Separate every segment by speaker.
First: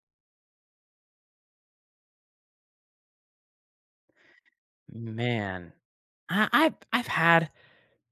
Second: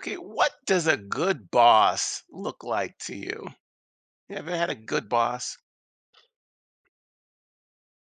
Speaker 1: Okay, what does a good boss look like to you? You ever had a good boss?
Speaker 2: Man, I I've I've had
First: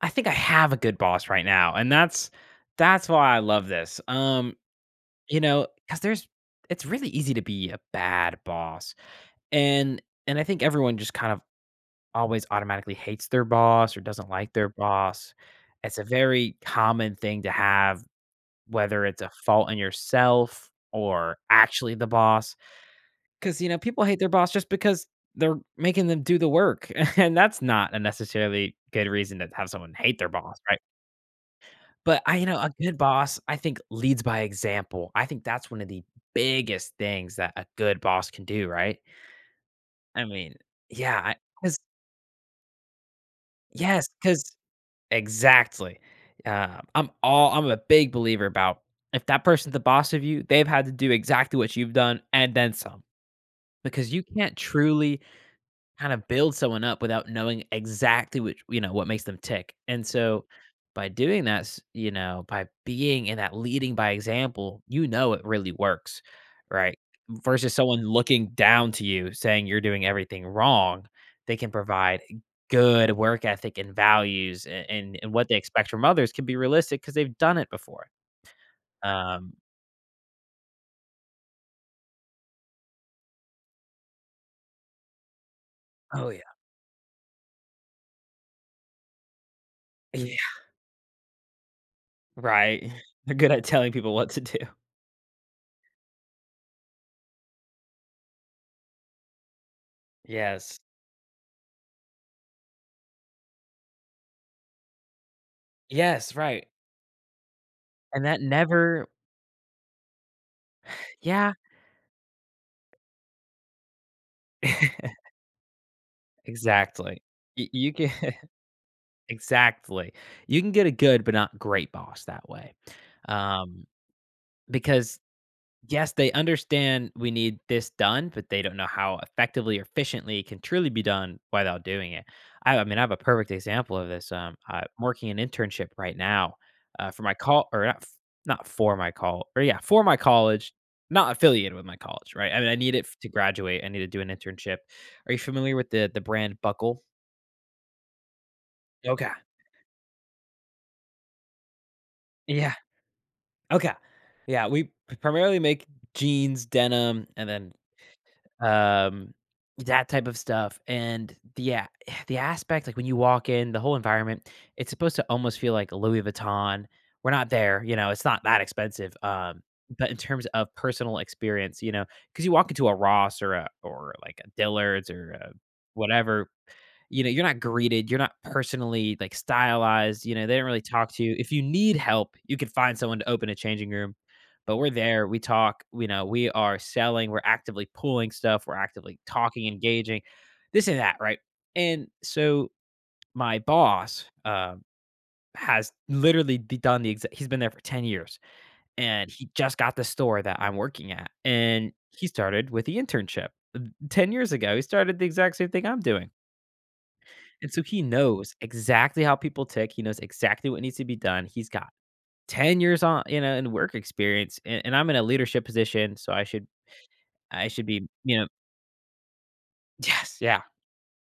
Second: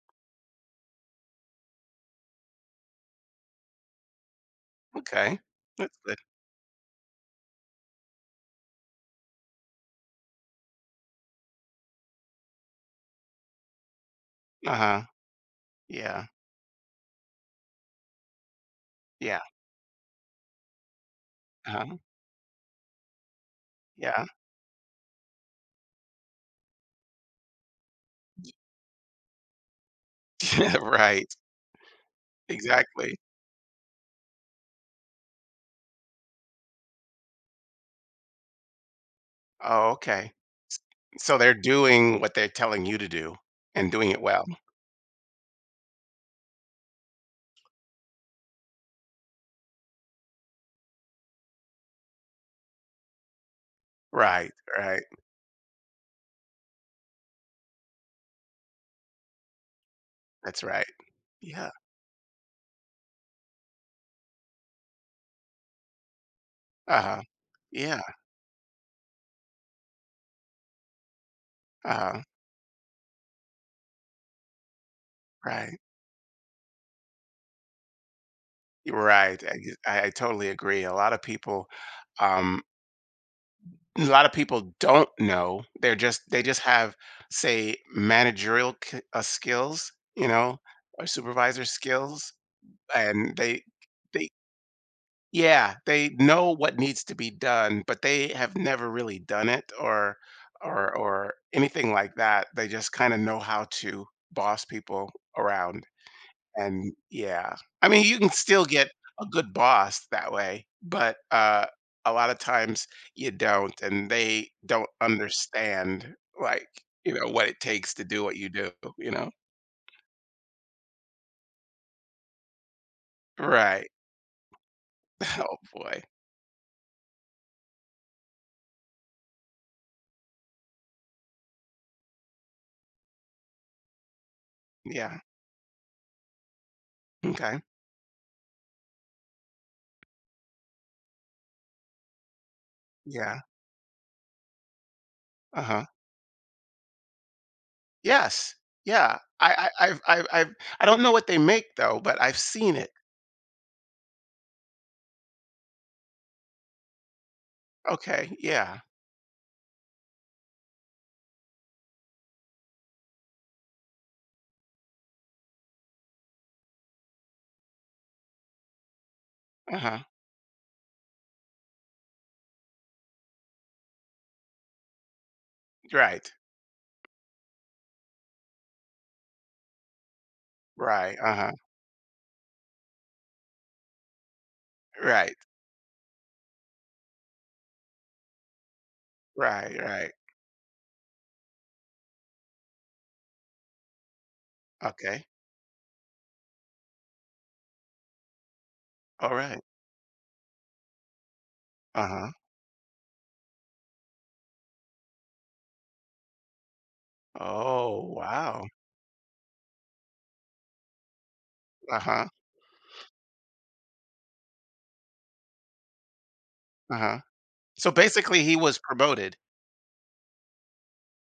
Speaker 2: I think I have a good boss right now, and that's why I love this.
Speaker 1: Okay, that's
Speaker 2: Because
Speaker 1: good.
Speaker 2: there's it's really easy to be a bad boss. And and I think everyone just kind of always automatically hates their boss or doesn't like their
Speaker 1: Uh huh.
Speaker 2: boss. It's a
Speaker 1: Yeah.
Speaker 2: very common thing to have, whether it's a
Speaker 1: Yeah.
Speaker 2: fault in yourself or
Speaker 1: Uh
Speaker 2: actually
Speaker 1: huh.
Speaker 2: the boss. People hate
Speaker 1: Yeah.
Speaker 2: their boss just because they're making them do the work, and that's not a necessarily good reason to have someone hate their boss,
Speaker 1: Yeah.
Speaker 2: right?
Speaker 1: Right.
Speaker 2: But a good
Speaker 1: Exactly.
Speaker 2: boss, I think, leads by example. I think that's one of the biggest things that a good boss can do, right?
Speaker 1: Oh,
Speaker 2: I
Speaker 1: okay.
Speaker 2: mean, yeah,
Speaker 1: So they're
Speaker 2: cause
Speaker 1: doing what they're telling you to do and
Speaker 2: yes,
Speaker 1: doing it well.
Speaker 2: cause exactly. I'm a big believer about if that person's the boss of you, they've had to do exactly what you've done and then some, because you
Speaker 1: Right.
Speaker 2: can't
Speaker 1: Right.
Speaker 2: truly kind of build someone up without knowing exactly what makes them tick, and so,
Speaker 1: That's right.
Speaker 2: by doing that,
Speaker 1: Yeah.
Speaker 2: by being in that leading by example, you know it really works, right?
Speaker 1: Uh huh.
Speaker 2: Versus
Speaker 1: Yeah.
Speaker 2: someone looking down to you saying you're doing everything wrong, they can
Speaker 1: Uh
Speaker 2: provide
Speaker 1: huh.
Speaker 2: good work ethic and values, and and what they
Speaker 1: Right.
Speaker 2: expect from others can be realistic because 'cause they've done it before.
Speaker 1: You're Right.
Speaker 2: Um,
Speaker 1: I totally agree. A lot of people, um, a lot of people don't know. They're just
Speaker 2: oh,
Speaker 1: they
Speaker 2: yeah.
Speaker 1: just have say managerial skills, you
Speaker 2: Yeah,
Speaker 1: know, or supervisor skills,
Speaker 2: right.
Speaker 1: and
Speaker 2: They're good
Speaker 1: they
Speaker 2: at telling people
Speaker 1: they
Speaker 2: what to do.
Speaker 1: yeah they know what needs to be done, but they have never really done it or
Speaker 2: Yes.
Speaker 1: or anything like that. They just kind of know how to boss people around.
Speaker 2: Yes, right,
Speaker 1: And yeah, I mean, you
Speaker 2: and
Speaker 1: can
Speaker 2: that
Speaker 1: still get
Speaker 2: never.
Speaker 1: a good boss that way, but
Speaker 2: Yeah.
Speaker 1: a lot of times you don't, and they don't understand, like, you
Speaker 2: Exactly.
Speaker 1: know, what it
Speaker 2: Y
Speaker 1: takes
Speaker 2: you
Speaker 1: to
Speaker 2: can
Speaker 1: do what you do, you know?
Speaker 2: exactly. You can get a good but not great boss that way, um,
Speaker 1: Right.
Speaker 2: because
Speaker 1: Oh, boy.
Speaker 2: yes, they understand we need this done, but they don't know how effectively or efficiently it can truly be done without doing it. I have a perfect example of this. I'm
Speaker 1: Yeah.
Speaker 2: working an internship right now for my
Speaker 1: Okay.
Speaker 2: call, or not, f- not for my call, or yeah, for my college, not affiliated with my college, right? I mean, I need it to
Speaker 1: Yeah.
Speaker 2: graduate. I need to do an internship. Are you
Speaker 1: Uh
Speaker 2: familiar
Speaker 1: huh.
Speaker 2: with the brand Buckle?
Speaker 1: Yes. Yeah.
Speaker 2: Okay.
Speaker 1: I've, I don't know what they make though, but I've
Speaker 2: Yeah.
Speaker 1: seen it.
Speaker 2: Okay. Yeah. We primarily make jeans, denim, and then
Speaker 1: Okay. Yeah.
Speaker 2: um that type of stuff. And the the aspect, like when you walk in, the whole environment, it's supposed to almost feel like Louis Vuitton. We're not there, you know, it's not that expensive,
Speaker 1: Uh huh.
Speaker 2: but in terms of personal experience, you know, because you walk into a Ross or a or like a Dillard's or a
Speaker 1: Right.
Speaker 2: whatever, you know, you're not greeted, you're not personally, like, stylized, you know, they don't really talk
Speaker 1: Right.
Speaker 2: to
Speaker 1: Uh
Speaker 2: you.
Speaker 1: huh.
Speaker 2: If you need help, you can find someone to open a changing room, but we're there,
Speaker 1: Right.
Speaker 2: we talk. You know, we are selling, we're actively pulling stuff, we're actively talking,
Speaker 1: Right. Right.
Speaker 2: engaging, this and that, right? And so my boss,
Speaker 1: Okay.
Speaker 2: has literally d done the exact he's been there for 10 years, and
Speaker 1: All
Speaker 2: he
Speaker 1: right.
Speaker 2: just got the store that I'm working at, and
Speaker 1: Uh
Speaker 2: he
Speaker 1: huh.
Speaker 2: started with the internship. Uh, 10 years ago, he started the exact same thing I'm doing. And so he
Speaker 1: Oh,
Speaker 2: knows
Speaker 1: wow.
Speaker 2: exactly how people tick. He knows exactly what needs to be done. He's got
Speaker 1: Uh-huh,
Speaker 2: 10 years on, you know, in work experience, and I'm in a leadership position. So
Speaker 1: uh-huh.
Speaker 2: I should
Speaker 1: So
Speaker 2: be, you
Speaker 1: basically
Speaker 2: know,
Speaker 1: he was promoted.
Speaker 2: yes. Yeah.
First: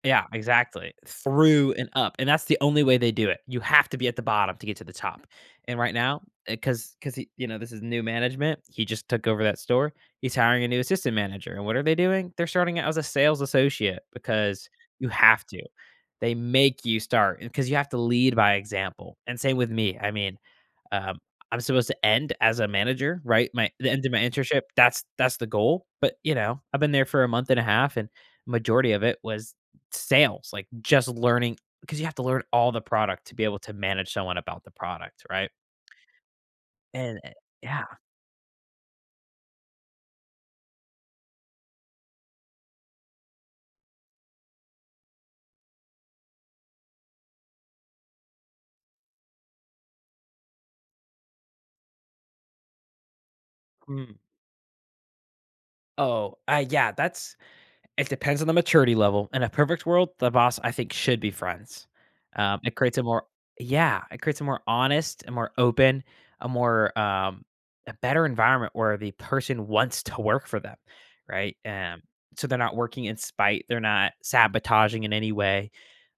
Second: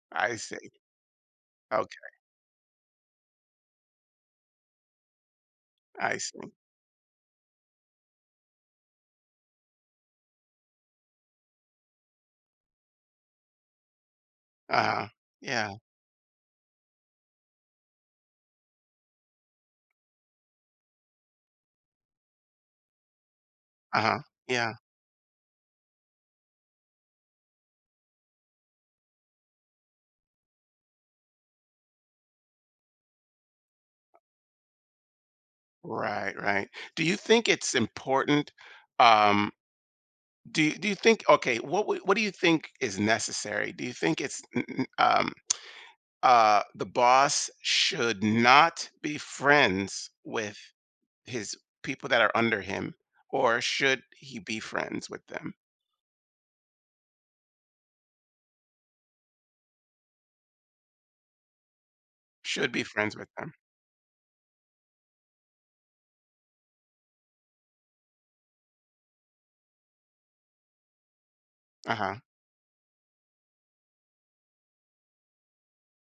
Speaker 2: Yeah,
Speaker 1: I see.
Speaker 2: exactly. Through and
Speaker 1: Okay,
Speaker 2: up, and that's the only way they do it. You have to be at the bottom to get to the top. And right
Speaker 1: I
Speaker 2: now,
Speaker 1: see.
Speaker 2: because this is new management. He just took over that store. He's hiring a new assistant manager, and what are they doing? They're starting out as a sales associate because you
Speaker 1: Uh-huh.
Speaker 2: have to.
Speaker 1: Yeah,
Speaker 2: They make you start, because you have to lead by example, and same with me. I mean, um, I'm supposed to end as a manager, right? My The end of
Speaker 1: uh-huh.
Speaker 2: my internship,
Speaker 1: Yeah.
Speaker 2: that's the goal. But, you know, I've been there for a month and a half, and majority of it was sales, like just learning, because you have to learn all the product to be able to manage someone about the product, right?
Speaker 1: Right, right. Do you
Speaker 2: And,
Speaker 1: think it's
Speaker 2: yeah.
Speaker 1: important, um, do you think okay, what would what do you think is necessary? Do you think it's n n the boss should not be friends with his people that are under him, or should
Speaker 2: Mm.
Speaker 1: he be friends with them?
Speaker 2: Oh, yeah, that's it depends on the maturity level. In a perfect world, the boss, I think, should be friends.
Speaker 1: Should
Speaker 2: It
Speaker 1: be
Speaker 2: creates a
Speaker 1: friends
Speaker 2: more
Speaker 1: with them.
Speaker 2: Yeah, it creates a more honest, a more open, a more um, a better environment where the person wants to work for them, right?
Speaker 1: Uh-huh.
Speaker 2: So they're not working in spite, they're not sabotaging in any way.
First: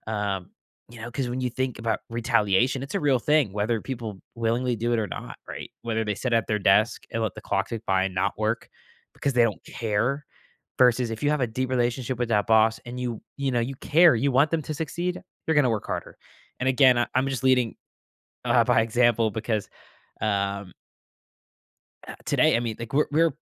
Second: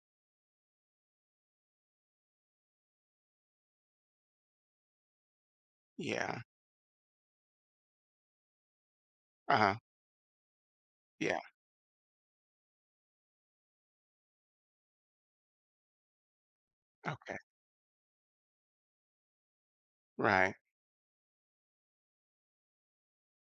Speaker 2: Um, you know, because when you think about retaliation, it's a real thing, whether people willingly do it or not, right? Whether they sit
Speaker 1: Yeah.
Speaker 2: at their desk and let the clock tick by and not work because they don't
Speaker 1: Uh-huh.
Speaker 2: care, versus if you
Speaker 1: Yeah.
Speaker 2: have a deep relationship with that boss and you know you care, you want them to succeed, you're going to work harder. And again, I'm
Speaker 1: Okay.
Speaker 2: just leading by example because
Speaker 1: Right.
Speaker 2: um today, i mean like we're, we're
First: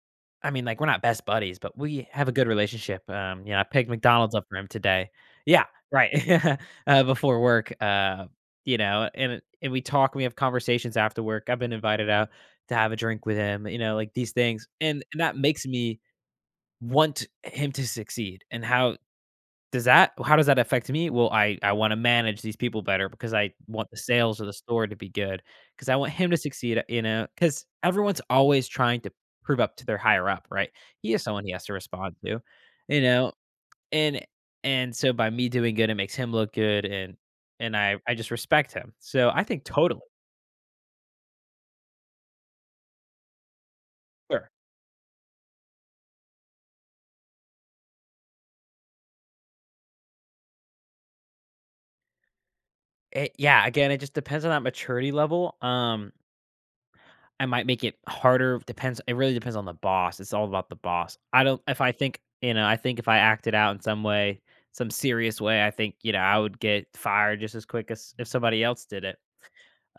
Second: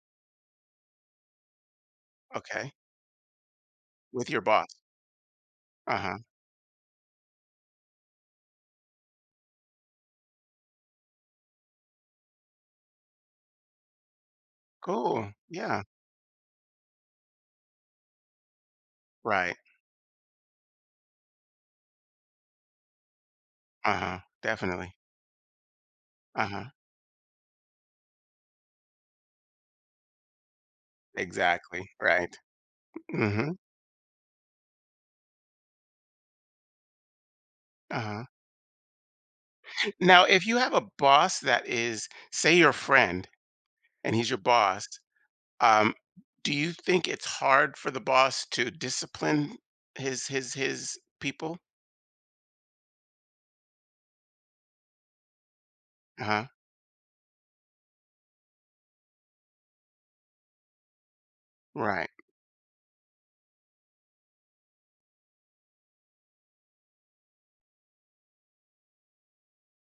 Speaker 2: i mean like we're not best buddies, but we have a good
Speaker 1: Okay.
Speaker 2: relationship. Um, you know, I picked
Speaker 1: With
Speaker 2: McDonald's
Speaker 1: your
Speaker 2: up for him
Speaker 1: boss.
Speaker 2: today, yeah,
Speaker 1: Uh-huh.
Speaker 2: right. Before work, you know, and we talk, we have conversations after work, I've been invited out to have a drink with him, you know, like these things, and
Speaker 1: Cool.
Speaker 2: that makes
Speaker 1: Yeah.
Speaker 2: me want him to succeed. And
Speaker 1: Right.
Speaker 2: how does that affect me? Well, I wanna manage these people better because I want the
Speaker 1: Uh-huh.
Speaker 2: sales of the store
Speaker 1: Definitely.
Speaker 2: to be good because I want him to
Speaker 1: Uh-huh.
Speaker 2: succeed, you know, because everyone's always trying to prove up to their higher up, right? He is someone He has to
Speaker 1: Exactly.
Speaker 2: respond
Speaker 1: Right.
Speaker 2: to, you know,
Speaker 1: Mm-hmm.
Speaker 2: and and so by me doing good, it makes him look good, and I
Speaker 1: Uh-huh.
Speaker 2: just respect him. So I think totally,
Speaker 1: Now, if you have a boss that is, say, your friend and he's your
Speaker 2: sure.
Speaker 1: boss, um, do you think it's hard for the boss to discipline his people?
Speaker 2: It yeah, again, it just depends on that maturity level.
Speaker 1: Uh-huh.
Speaker 2: I might make it harder, depends it really depends on the boss, it's all about the boss. I don't if I
Speaker 1: Right.
Speaker 2: think you know, I think if I acted out in some way, some serious way, I think, you know, I would get fired just as quick as if somebody else did it.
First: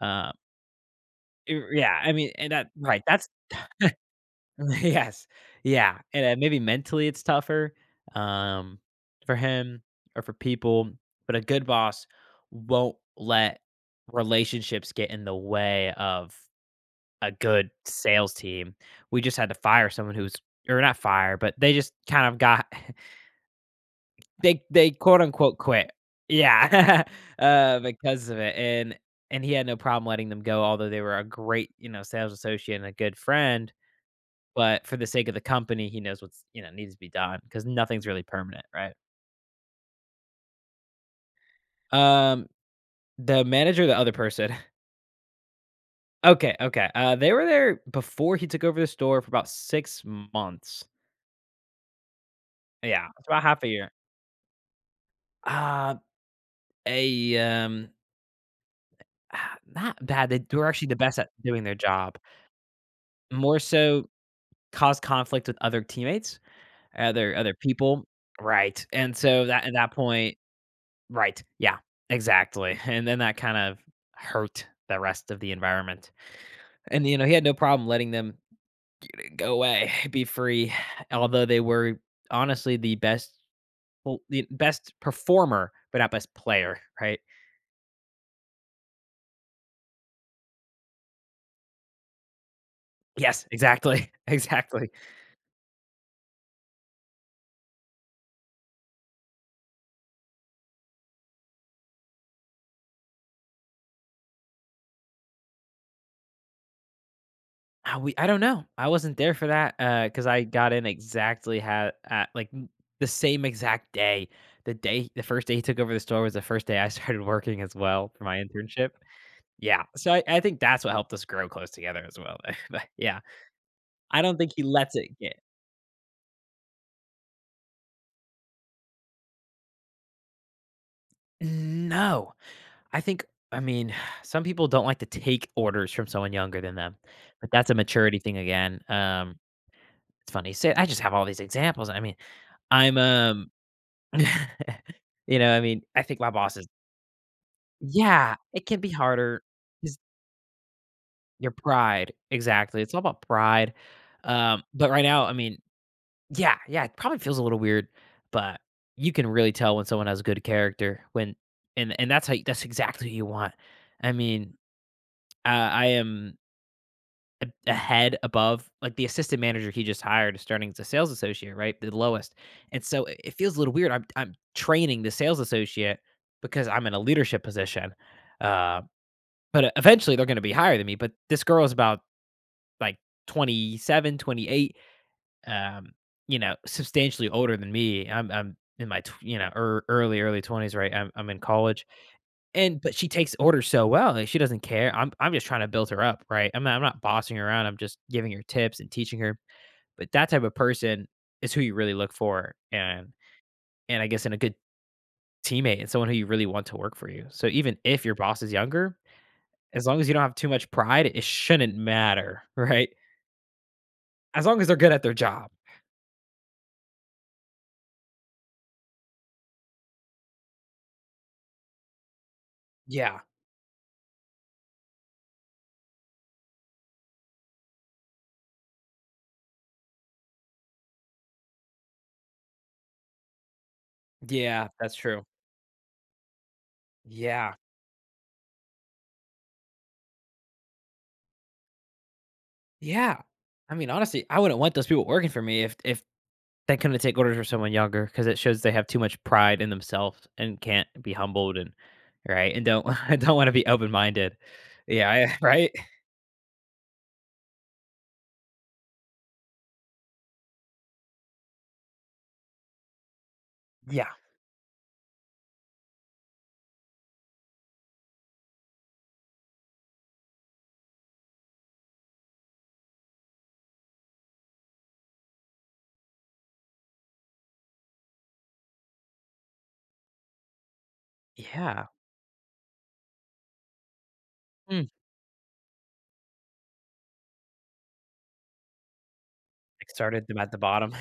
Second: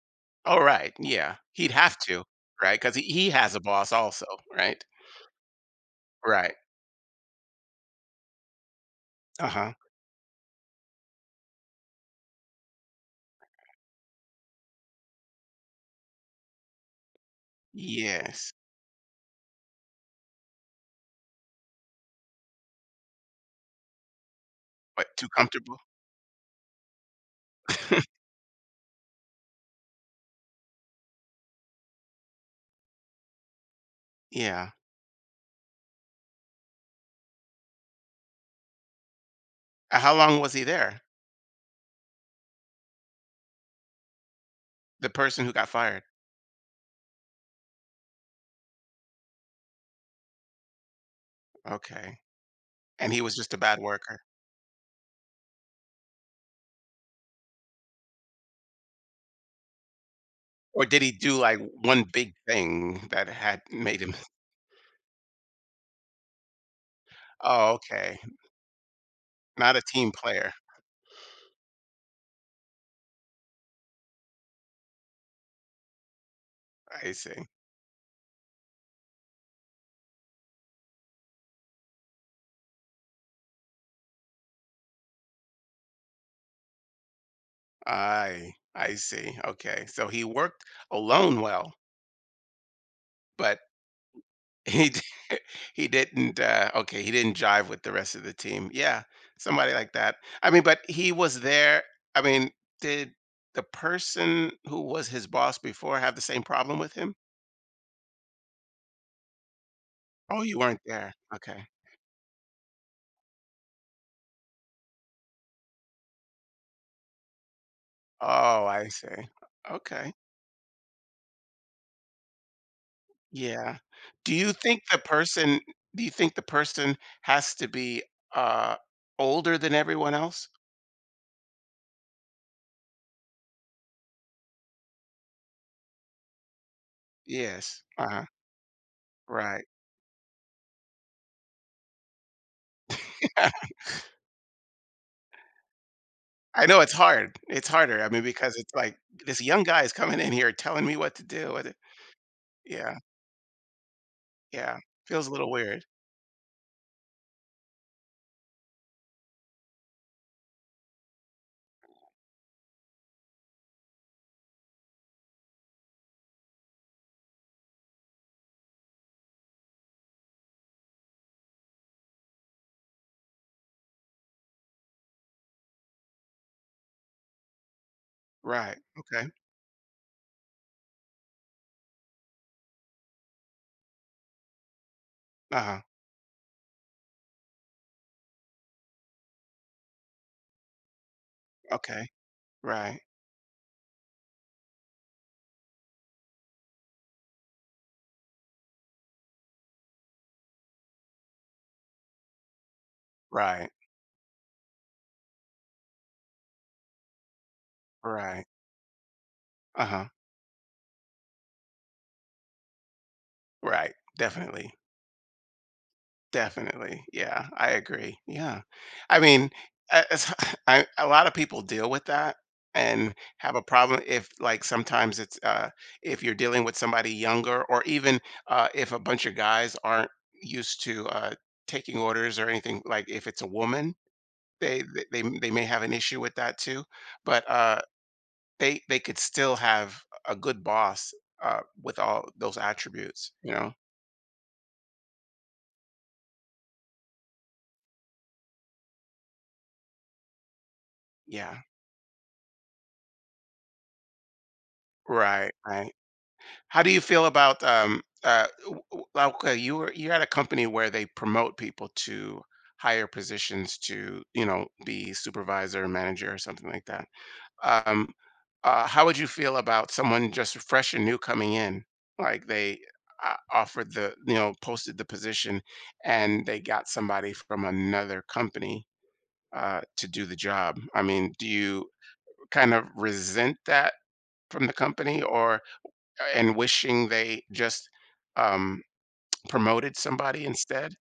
Speaker 2: Uh,
Speaker 1: All right. Yeah. He'd have
Speaker 2: yeah, I
Speaker 1: to,
Speaker 2: mean, and that
Speaker 1: right? Because he,
Speaker 2: right,
Speaker 1: he
Speaker 2: that's
Speaker 1: has a boss also, right?
Speaker 2: yes, yeah, and,
Speaker 1: Right.
Speaker 2: maybe mentally it's tougher, um, for
Speaker 1: Uh-huh.
Speaker 2: him or for people, but a good boss won't let relationships get in the way of a good sales
Speaker 1: Yes.
Speaker 2: team. We just had to fire someone who's or not fire, but they just kind of got they
Speaker 1: What,
Speaker 2: quote
Speaker 1: too
Speaker 2: unquote
Speaker 1: comfortable?
Speaker 2: quit. Yeah. Because of it. And he had no problem letting them go, although they were a great, you know, sales associate and a good friend.
Speaker 1: Yeah.
Speaker 2: But for the sake of the company, he knows what's you know needs to be done, because nothing's really permanent, right?
Speaker 1: How long was he there?
Speaker 2: Um, the manager, the other person.
Speaker 1: The person who got fired?
Speaker 2: Okay, okay. Uh, they were there before he took over the store for about 6 months.
Speaker 1: Okay.
Speaker 2: Yeah,
Speaker 1: And he
Speaker 2: it's
Speaker 1: was
Speaker 2: about
Speaker 1: just a
Speaker 2: half a
Speaker 1: bad
Speaker 2: year.
Speaker 1: worker?
Speaker 2: Ah, A, um, Not bad, they were
Speaker 1: Or
Speaker 2: actually the
Speaker 1: did he
Speaker 2: best at
Speaker 1: do, like,
Speaker 2: doing their
Speaker 1: one
Speaker 2: job.
Speaker 1: big thing that
Speaker 2: More
Speaker 1: had made
Speaker 2: so
Speaker 1: him
Speaker 2: caused conflict with other teammates, other
Speaker 1: Oh,
Speaker 2: people.
Speaker 1: okay.
Speaker 2: Right, and so, that at
Speaker 1: Not a
Speaker 2: that
Speaker 1: team
Speaker 2: point
Speaker 1: player.
Speaker 2: right, yeah, exactly, and then that kind of hurt the rest of the environment. And,
Speaker 1: I
Speaker 2: you know, he had
Speaker 1: see.
Speaker 2: no problem letting them go away, be free, although they were honestly the best, well, the best performer, but not best player, right?
Speaker 1: I see, okay. So he worked alone well,
Speaker 2: Yes,
Speaker 1: but
Speaker 2: exactly, exactly.
Speaker 1: he He didn't, okay, he didn't jive with the rest of the team. Yeah, somebody like that. I mean, but he was there I mean, did the person who was his boss before have the same problem with him?
Speaker 2: Ah, we I don't know. I wasn't there for that, because
Speaker 1: Oh,
Speaker 2: I
Speaker 1: you
Speaker 2: got
Speaker 1: weren't
Speaker 2: in
Speaker 1: there.
Speaker 2: exactly
Speaker 1: Okay.
Speaker 2: had at, like, m the same exact day. The first day he took over the store was the first day I started working as well for my
Speaker 1: Oh, I
Speaker 2: internship.
Speaker 1: see.
Speaker 2: Yeah, so
Speaker 1: Okay.
Speaker 2: I think that's what helped us grow close together as well, but yeah,
Speaker 1: Yeah.
Speaker 2: I
Speaker 1: Do
Speaker 2: don't think
Speaker 1: you
Speaker 2: he
Speaker 1: think
Speaker 2: lets
Speaker 1: the
Speaker 2: it get
Speaker 1: person do you think the person has to be, uh, older than everyone else?
Speaker 2: no, I think I mean, some people don't like to take orders from someone younger than them, but that's a
Speaker 1: Yes.
Speaker 2: maturity
Speaker 1: Uh-huh.
Speaker 2: thing again.
Speaker 1: Right.
Speaker 2: It's funny you say I just have all these examples, I mean, I'm, um you know, I mean, I think my boss
Speaker 1: I
Speaker 2: is
Speaker 1: know it's hard. It's harder, I mean,
Speaker 2: yeah,
Speaker 1: because
Speaker 2: it
Speaker 1: it's
Speaker 2: can be
Speaker 1: like, this
Speaker 2: harder.
Speaker 1: young guy is
Speaker 2: Is
Speaker 1: coming in here telling me what to
Speaker 2: Your
Speaker 1: do with it.
Speaker 2: pride. Exactly, it's
Speaker 1: Yeah,
Speaker 2: all about pride,
Speaker 1: yeah.
Speaker 2: but right now,
Speaker 1: Feels a
Speaker 2: I
Speaker 1: little
Speaker 2: mean,
Speaker 1: weird.
Speaker 2: yeah, yeah, it probably feels a little weird, but you can really tell when someone has good character when and that's how that's exactly who you want. I mean, I am a head above, like, the assistant manager he just hired is starting as a sales associate, right, the lowest. And so it feels a little weird. I'm training the sales associate because I'm in a leadership position.
Speaker 1: Right,
Speaker 2: uh,
Speaker 1: okay.
Speaker 2: but eventually they're going to be higher than me. But this girl is about, like, 27 28,
Speaker 1: Uh-huh,
Speaker 2: um, substantially older than me. I'm in my early 20s, right? I'm in college.
Speaker 1: okay.
Speaker 2: And but
Speaker 1: Right,
Speaker 2: she takes orders so well, like, she doesn't care. I'm just trying to build her up, right? I'm not bossing her around. I'm just giving her tips and teaching her. But that type of person is who you really look for,
Speaker 1: right,
Speaker 2: and I guess in a good teammate and someone who you really want to work for you. So even if your boss
Speaker 1: right.
Speaker 2: is younger, as long as
Speaker 1: Uh-huh,
Speaker 2: you don't have too much pride, it shouldn't matter, right?
Speaker 1: right,
Speaker 2: As long as
Speaker 1: definitely.
Speaker 2: they're good at their job.
Speaker 1: Definitely. Yeah, I agree. Yeah. I mean, it's- I, a lot of people deal with that and
Speaker 2: Yeah,
Speaker 1: have a problem if, like, sometimes it's if you're dealing with somebody younger, or even if a bunch of guys aren't used to taking orders or anything. Like, if it's a woman,
Speaker 2: yeah,
Speaker 1: they
Speaker 2: that's
Speaker 1: they
Speaker 2: true.
Speaker 1: they they may have an issue with that too. But
Speaker 2: Yeah,
Speaker 1: they could still have a good boss with all those
Speaker 2: yeah.
Speaker 1: attributes. You know?
Speaker 2: I mean, honestly, I wouldn't want those people working for me if they couldn't take orders from someone younger, because it shows they have too much pride in themselves and can't be humbled
Speaker 1: Yeah.
Speaker 2: and right and don't don't want to be open minded. Yeah, I,
Speaker 1: Right.
Speaker 2: right.
Speaker 1: Right. How do you feel about, w w like, okay, you were you had a company where they promote people to higher positions
Speaker 2: Yeah,
Speaker 1: to, you know, be supervisor, manager, or something like that. Um, how would you feel about someone just fresh and new coming in? Like, they, offered the you know, posted the position, and they got somebody from another company, to do the job. I mean, do
Speaker 2: yeah.
Speaker 1: you kind of resent that from the
Speaker 2: Mm.
Speaker 1: company, or and wishing they just, um,
Speaker 2: Like
Speaker 1: promoted
Speaker 2: started them
Speaker 1: somebody
Speaker 2: at the
Speaker 1: instead?
Speaker 2: bottom.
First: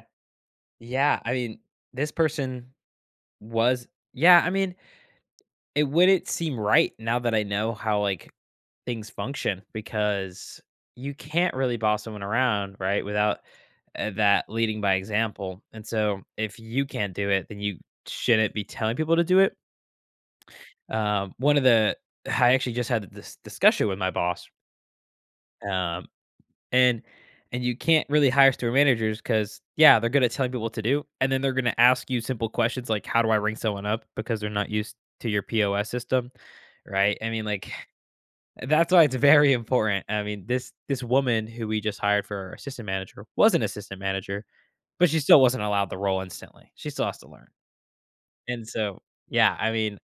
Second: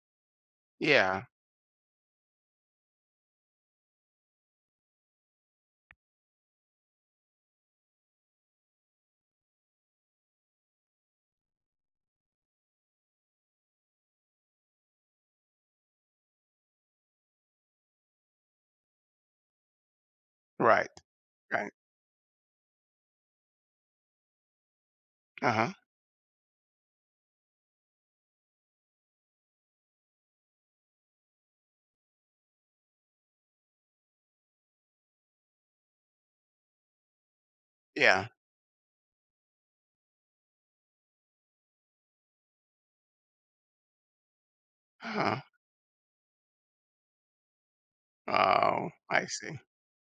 Speaker 2: Yeah,
Speaker 1: Yeah,
Speaker 2: I mean, this person was. Yeah, I mean, it wouldn't seem right now that I know how, like, things function, because you can't really boss someone around, right, without, that leading by example. And so if you can't do it, then you shouldn't be telling people to do it.
Speaker 1: right,
Speaker 2: One of
Speaker 1: right.
Speaker 2: the I actually just had this discussion with my boss,
Speaker 1: Uh-huh,
Speaker 2: um, and and you can't really hire store managers because yeah, they're good at telling people what to do, and then they're gonna ask you simple questions like, "How do I ring someone up?" Because they're not used to your POS system, right? I mean, like,
Speaker 1: yeah,
Speaker 2: that's why it's very important. I mean, this woman who we just hired for our assistant manager was an assistant manager, but she
Speaker 1: uh-huh.
Speaker 2: still wasn't allowed the role instantly. She still has to learn. And
Speaker 1: Oh,
Speaker 2: so,
Speaker 1: I
Speaker 2: yeah,
Speaker 1: see.
Speaker 2: I mean,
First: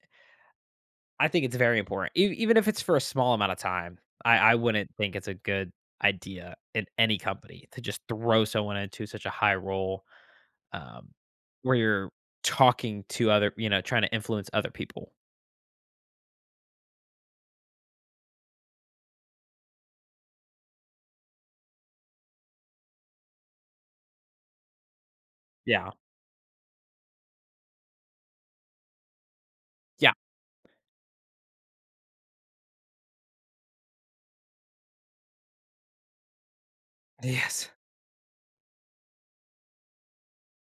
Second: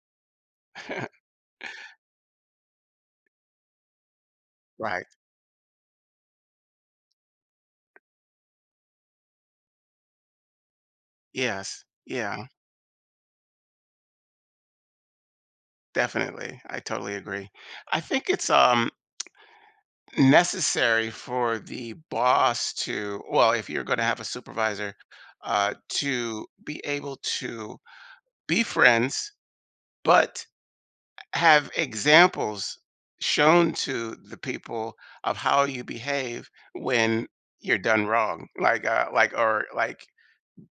Speaker 2: I think it's very important. E- even if it's for a small amount of time, I wouldn't
Speaker 1: Right.
Speaker 2: think it's a good idea in any company to just throw someone into such a high role um, where
Speaker 1: Yes.
Speaker 2: you're
Speaker 1: Yeah,
Speaker 2: talking to other, trying to influence other people.
Speaker 1: definitely. I totally agree. I think it's, necessary for the boss to well, if you're gonna have a supervisor,
Speaker 2: Yeah.
Speaker 1: to be able to be friends,
Speaker 2: Yeah.
Speaker 1: but have examples shown to the people of how you behave when
Speaker 2: Yes.
Speaker 1: you're done wrong like or like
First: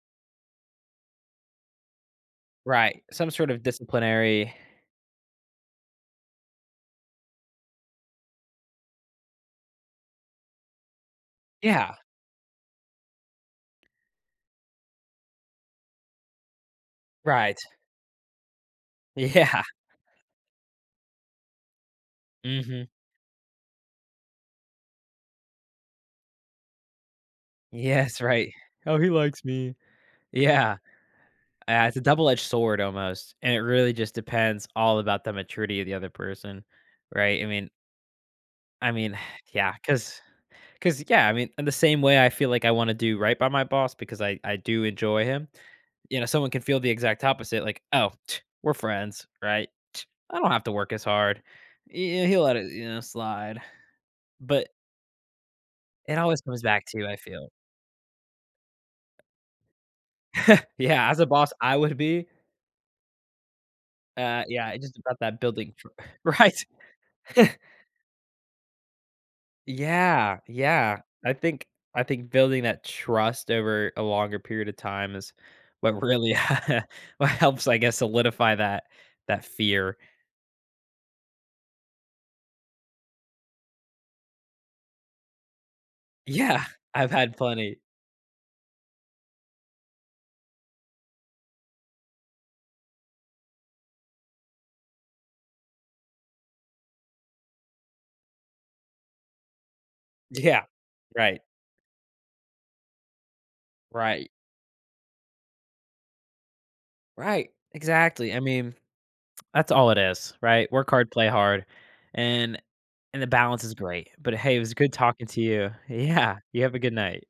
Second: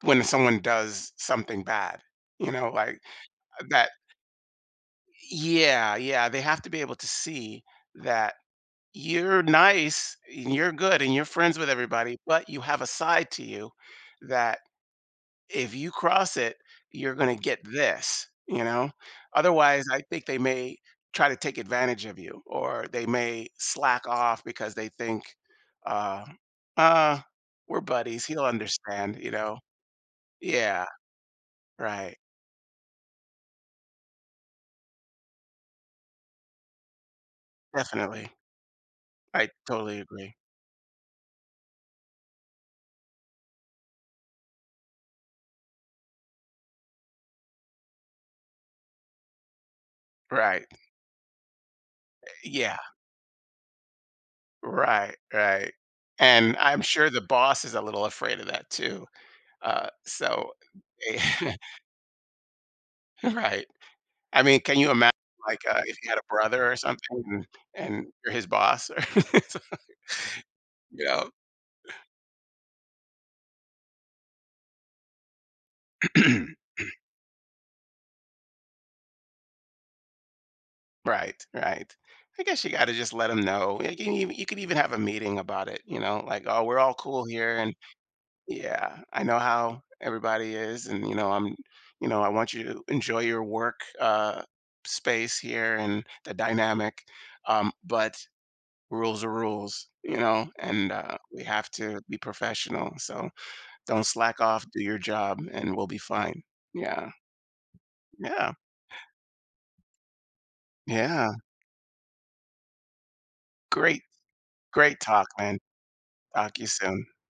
Speaker 1: when someone does something bad you know like
Speaker 2: Right. Some sort of
Speaker 1: that
Speaker 2: disciplinary.
Speaker 1: yeah yeah they have to be able to see that you're nice and you're good and you're friends with
Speaker 2: Yeah.
Speaker 1: everybody but you have a side to you that if you cross it, you're going to
Speaker 2: Right.
Speaker 1: get this, you know?
Speaker 2: Yeah.
Speaker 1: Otherwise, I think they may try to take advantage of you or
Speaker 2: Mhm.
Speaker 1: they may slack off because they think, uh, uh, we're
Speaker 2: Yes,
Speaker 1: buddies. He'll
Speaker 2: right. "Oh, he
Speaker 1: understand, you
Speaker 2: likes
Speaker 1: know?
Speaker 2: me." Yeah.
Speaker 1: Yeah,
Speaker 2: It's a
Speaker 1: right.
Speaker 2: double-edged sword almost, and it really just depends all about the maturity of the other person, right?
Speaker 1: Definitely.
Speaker 2: I mean,
Speaker 1: I
Speaker 2: yeah,
Speaker 1: totally agree.
Speaker 2: because yeah, I mean, in the same way I feel like I wanna do right by my boss because I do enjoy him, someone can feel the exact opposite, like, "Oh, we're friends, right? I don't have
Speaker 1: Right.
Speaker 2: to work as hard. Yeah, he'll let it,
Speaker 1: Yeah,
Speaker 2: you know, slide." But
Speaker 1: right, right.
Speaker 2: it always
Speaker 1: And
Speaker 2: comes
Speaker 1: I'm
Speaker 2: back to you,
Speaker 1: sure
Speaker 2: I
Speaker 1: the
Speaker 2: feel.
Speaker 1: boss is a little afraid of that too. So,
Speaker 2: Yeah, as a boss, I would be
Speaker 1: right. I mean,
Speaker 2: Yeah,
Speaker 1: can
Speaker 2: it's
Speaker 1: you
Speaker 2: just
Speaker 1: imagine,
Speaker 2: about that
Speaker 1: like,
Speaker 2: building tr
Speaker 1: if you had a
Speaker 2: right.
Speaker 1: brother or something and you're his boss? Or
Speaker 2: Yeah, yeah.
Speaker 1: You know?
Speaker 2: I think I think building that trust over a longer period of time is what really what helps, I guess, solidify that that fear.
Speaker 1: Right, right. I guess you gotta just let 'em know. You can even you could even have a meeting about it, you know, like, "Oh,
Speaker 2: Yeah,
Speaker 1: we're all
Speaker 2: I've
Speaker 1: cool
Speaker 2: had
Speaker 1: here, and
Speaker 2: plenty.
Speaker 1: yeah, I know how everybody is, and, you know, I'm you know, I want you to enjoy your work, space here and the dynamic, but rules are rules, you know,
Speaker 2: Yeah.
Speaker 1: and,
Speaker 2: Right,
Speaker 1: we have to be professional, so" Don't
Speaker 2: right,
Speaker 1: slack off, do your job, and we'll be fine. Yeah,
Speaker 2: right. Exactly. I
Speaker 1: yeah,
Speaker 2: mean, that's all it is, right? Work hard, play
Speaker 1: yeah.
Speaker 2: hard, and and the balance is
Speaker 1: Great,
Speaker 2: great. But hey, it was good
Speaker 1: great talk,
Speaker 2: talking to
Speaker 1: man.
Speaker 2: you. Yeah,
Speaker 1: Talk to
Speaker 2: you
Speaker 1: you
Speaker 2: have a good
Speaker 1: soon.
Speaker 2: night.